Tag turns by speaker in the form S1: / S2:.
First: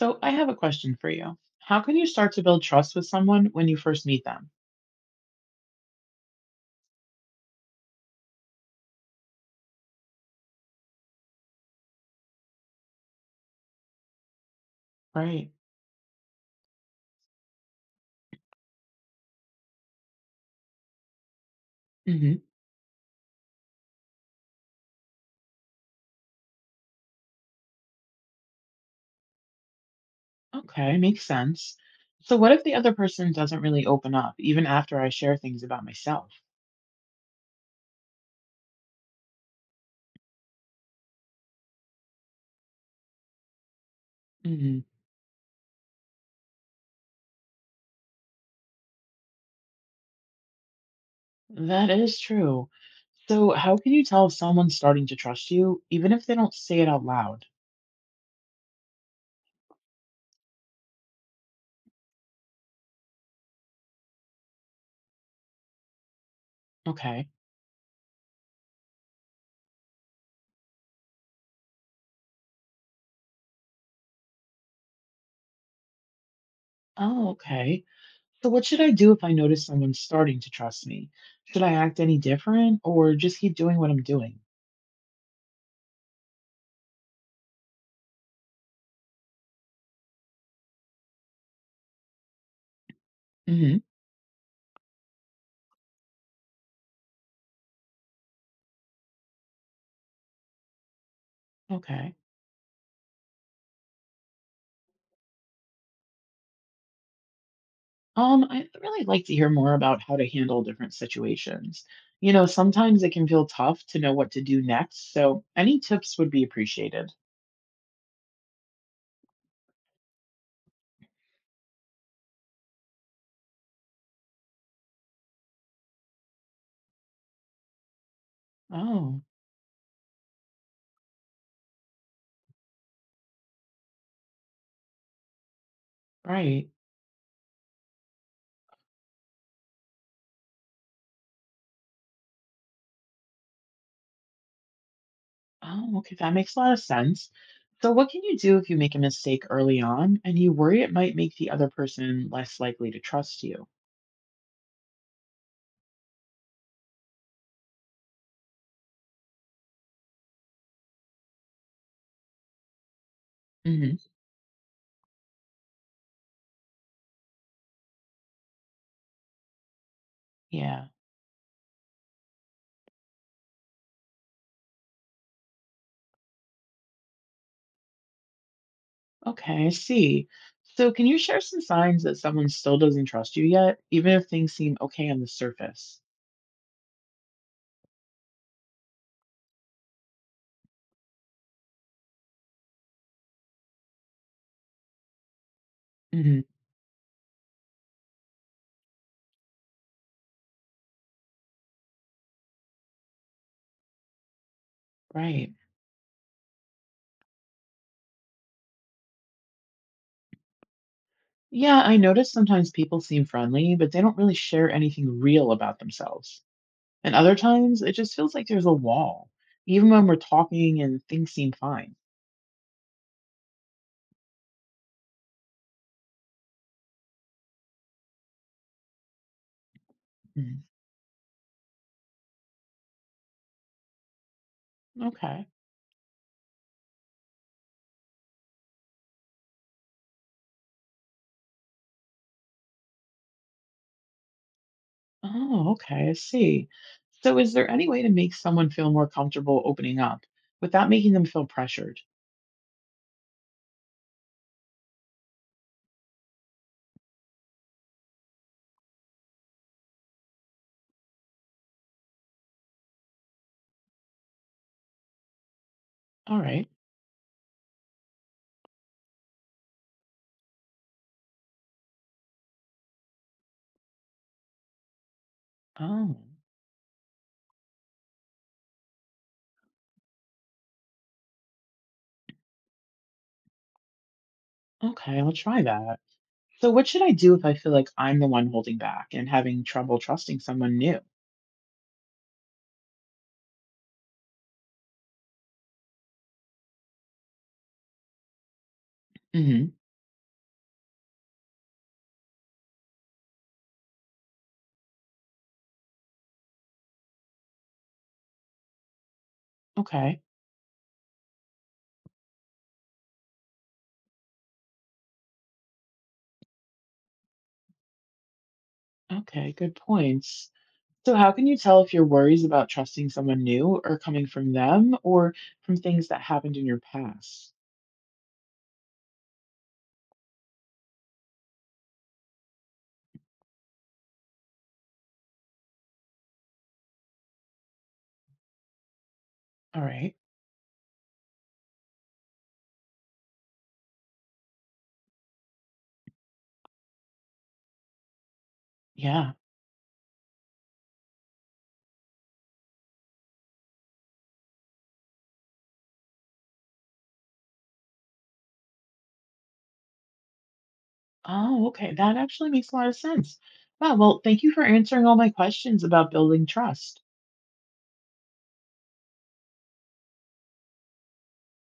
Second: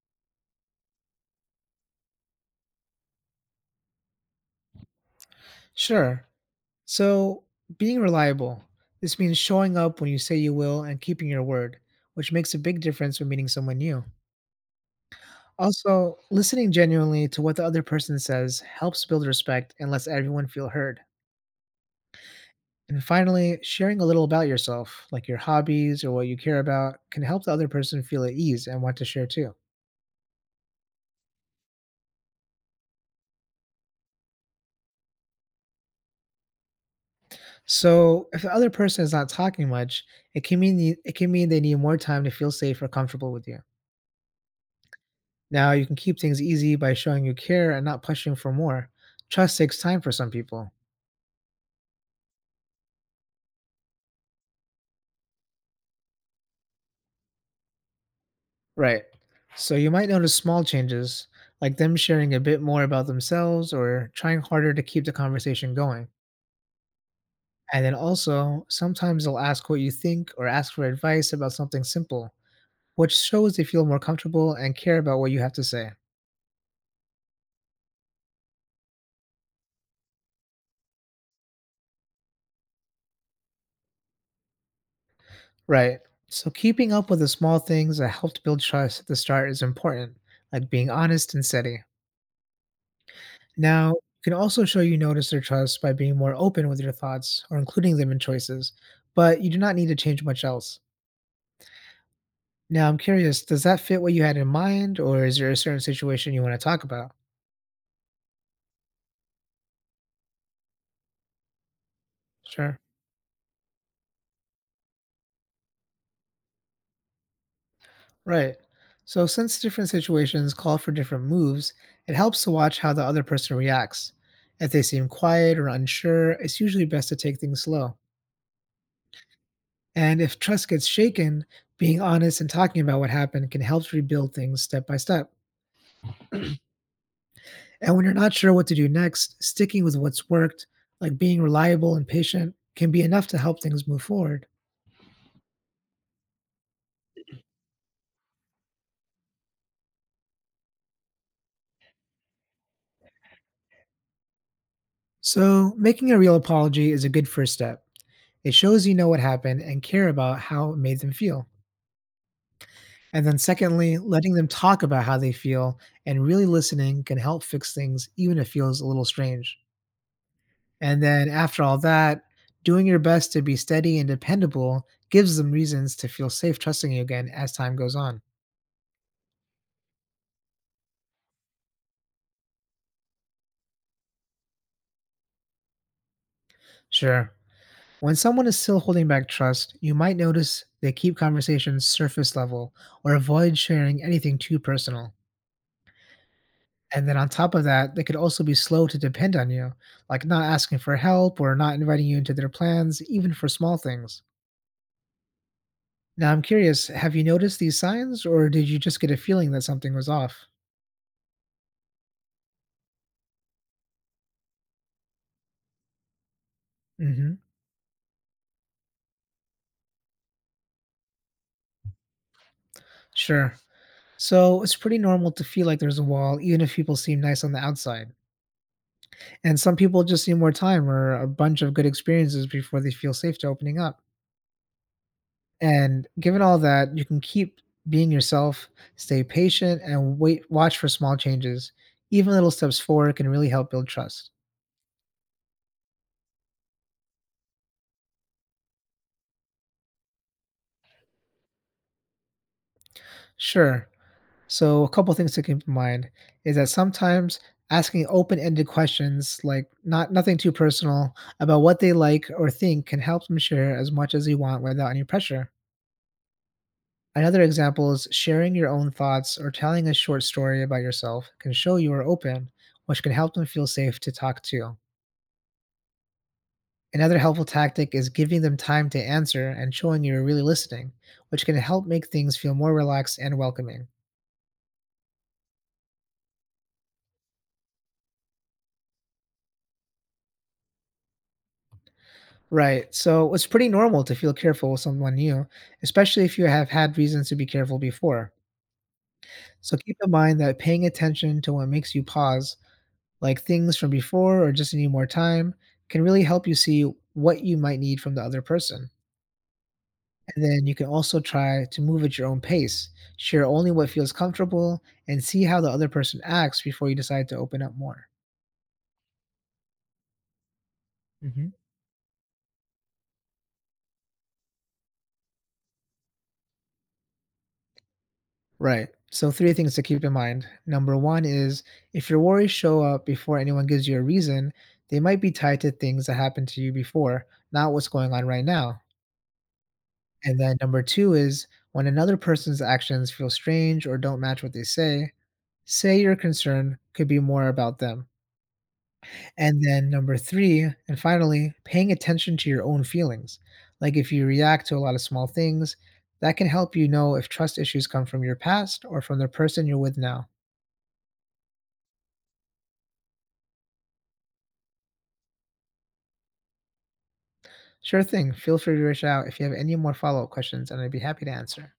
S1: So I have a question for you. How can you start to build trust with someone when you first meet them?
S2: Sure. So, being reliable, this means showing up when you say you will and keeping your word, which makes a big difference when meeting someone new.
S1: Right.
S2: Also, listening genuinely to what the other person says helps build respect and lets everyone feel heard.
S1: Hmm.
S2: And finally, sharing a little about yourself, like your hobbies or what you care about, can help the other person feel at ease and want to share too.
S1: Okay, makes sense. So what if the other person doesn't really open up, even after I share things about myself?
S2: So, if the other person is not talking much, it can mean they need more time to feel safe or comfortable with you.
S1: Mhm.
S2: Now you can keep things easy by showing you care and not pushing for more. Trust takes time for some people.
S1: That is true. So how can you tell if someone's starting to trust you, even if they don't say it out loud?
S2: Right. So you might notice small changes, like them sharing a bit more about themselves or trying harder to keep the conversation going.
S1: Okay.
S2: And then also, sometimes they'll ask what you think or ask for advice about something simple, which shows they feel more comfortable and care about what you have to say.
S1: Oh, okay. So what should I do if I notice someone's starting to trust me? Should I act any different or just keep doing what I'm doing?
S2: Right. So keeping up with the small things that helped build trust at the start is important, like being honest and steady.
S1: Hmm.
S2: Now, you can also show you notice their trust by being more open with your thoughts or including them in choices, but you do not need to change much else.
S1: Okay.
S2: Now, I'm curious, does that fit what you had in mind, or is there a certain situation you want to talk about?
S1: I'd really like to hear more about how to handle different situations. You know,
S2: Sure.
S1: sometimes it can feel tough to know what to do next, so any tips would be appreciated.
S2: Right. So, since different situations call for different moves, it helps to watch how the other person reacts. If they seem quiet or unsure, it's usually best to take things slow.
S1: Oh,
S2: And if trust gets shaken, being honest and talking about what happened can help rebuild things step by step.
S1: right.
S2: And when you're not sure what to do next, sticking with what's worked, like being reliable and patient, can be enough to help things move forward.
S1: Oh, okay, that makes a lot of sense. So, what can you do if you make a mistake early on and you worry it might make the other person less likely to trust you?
S2: So, making a real apology is a good first step. It shows you know what happened and care about how it made them feel. And then,
S1: Hmm.
S2: secondly, letting them talk about how they feel and really listening can help fix things, even if it feels a little strange.
S1: Yeah.
S2: And then, after all that, doing your best to be steady and dependable gives them reasons to feel safe trusting you again as time goes on.
S1: Okay, I see. So, can you share some signs that someone still doesn't trust you yet, even if things seem okay on the surface?
S2: Sure. When someone is still holding back trust, you might notice they keep conversations surface level or avoid sharing anything too personal.
S1: Hmm.
S2: And then on top of that, they could also be slow to depend on you, like not asking for help or not inviting you into their plans, even for small things.
S1: Right.
S2: Now, I'm curious, have you noticed these signs or did you just get a feeling that something was off?
S1: Yeah, I notice sometimes people seem friendly, but they don't really share anything real about themselves. And
S2: Hmm.
S1: other times, it just feels like there's a wall, even when we're talking and things seem fine.
S2: Sure. So it's pretty normal to feel like there's a wall, even if people seem nice on the outside. And some people just need more
S1: Mm.
S2: time or a bunch of good experiences before they feel safe to opening up.
S1: Okay.
S2: And given all that, you can keep being yourself, stay patient, and wait, watch for small changes. Even little steps forward can really help build trust.
S1: Oh, okay. I see. So, is there any way to make someone feel more comfortable opening up without making them feel pressured?
S2: Sure. So, a couple things to keep in mind is that sometimes asking open-ended questions, like not nothing too personal, about what they like or think can help them share as much as you want without any pressure.
S1: All right.
S2: Another example is sharing your own thoughts or telling a short story about yourself can show you are open, which can help them feel safe to talk to.
S1: Oh,
S2: Another helpful tactic is giving them time to answer and showing you're really listening, which can help make things feel more relaxed and welcoming.
S1: okay. I'll try that. So, what should I do if I feel like I'm the one holding back and having trouble trusting someone new?
S2: Right. So it's pretty normal to feel careful with someone new, especially if you have had reasons to be careful before.
S1: Hmm.
S2: So keep in mind that paying attention to what makes you pause, like things from before or just need more time, can really help you see what you might need from the other person.
S1: Okay.
S2: And then you can also try to move at your own pace, share only what feels comfortable, and see how the other person acts before you decide to open up more.
S1: Okay. Good points. So, how
S2: Hmm.
S1: can you tell if your worries about trusting someone new are coming from them or from things that happened in your past?
S2: Right. So, three things to keep in mind. Number one is if your worries show up before anyone gives you a reason, they might be tied to things that happened to you before, not what's going on right now.
S1: All right.
S2: And then number two is when another person's actions feel strange or don't match what they say, say your concern could be more about them.
S1: Yeah.
S2: And then number three, and finally, paying attention to your own feelings. Like, if you react to a lot of small things, that can help you know if trust issues come from your past or from the person you're with now.
S1: Oh, okay. That actually makes a lot of sense. Wow. Well, thank you for answering all my questions about building trust.
S2: Sure thing. Feel free to reach out if you have any more follow-up questions, and I'd be happy to answer.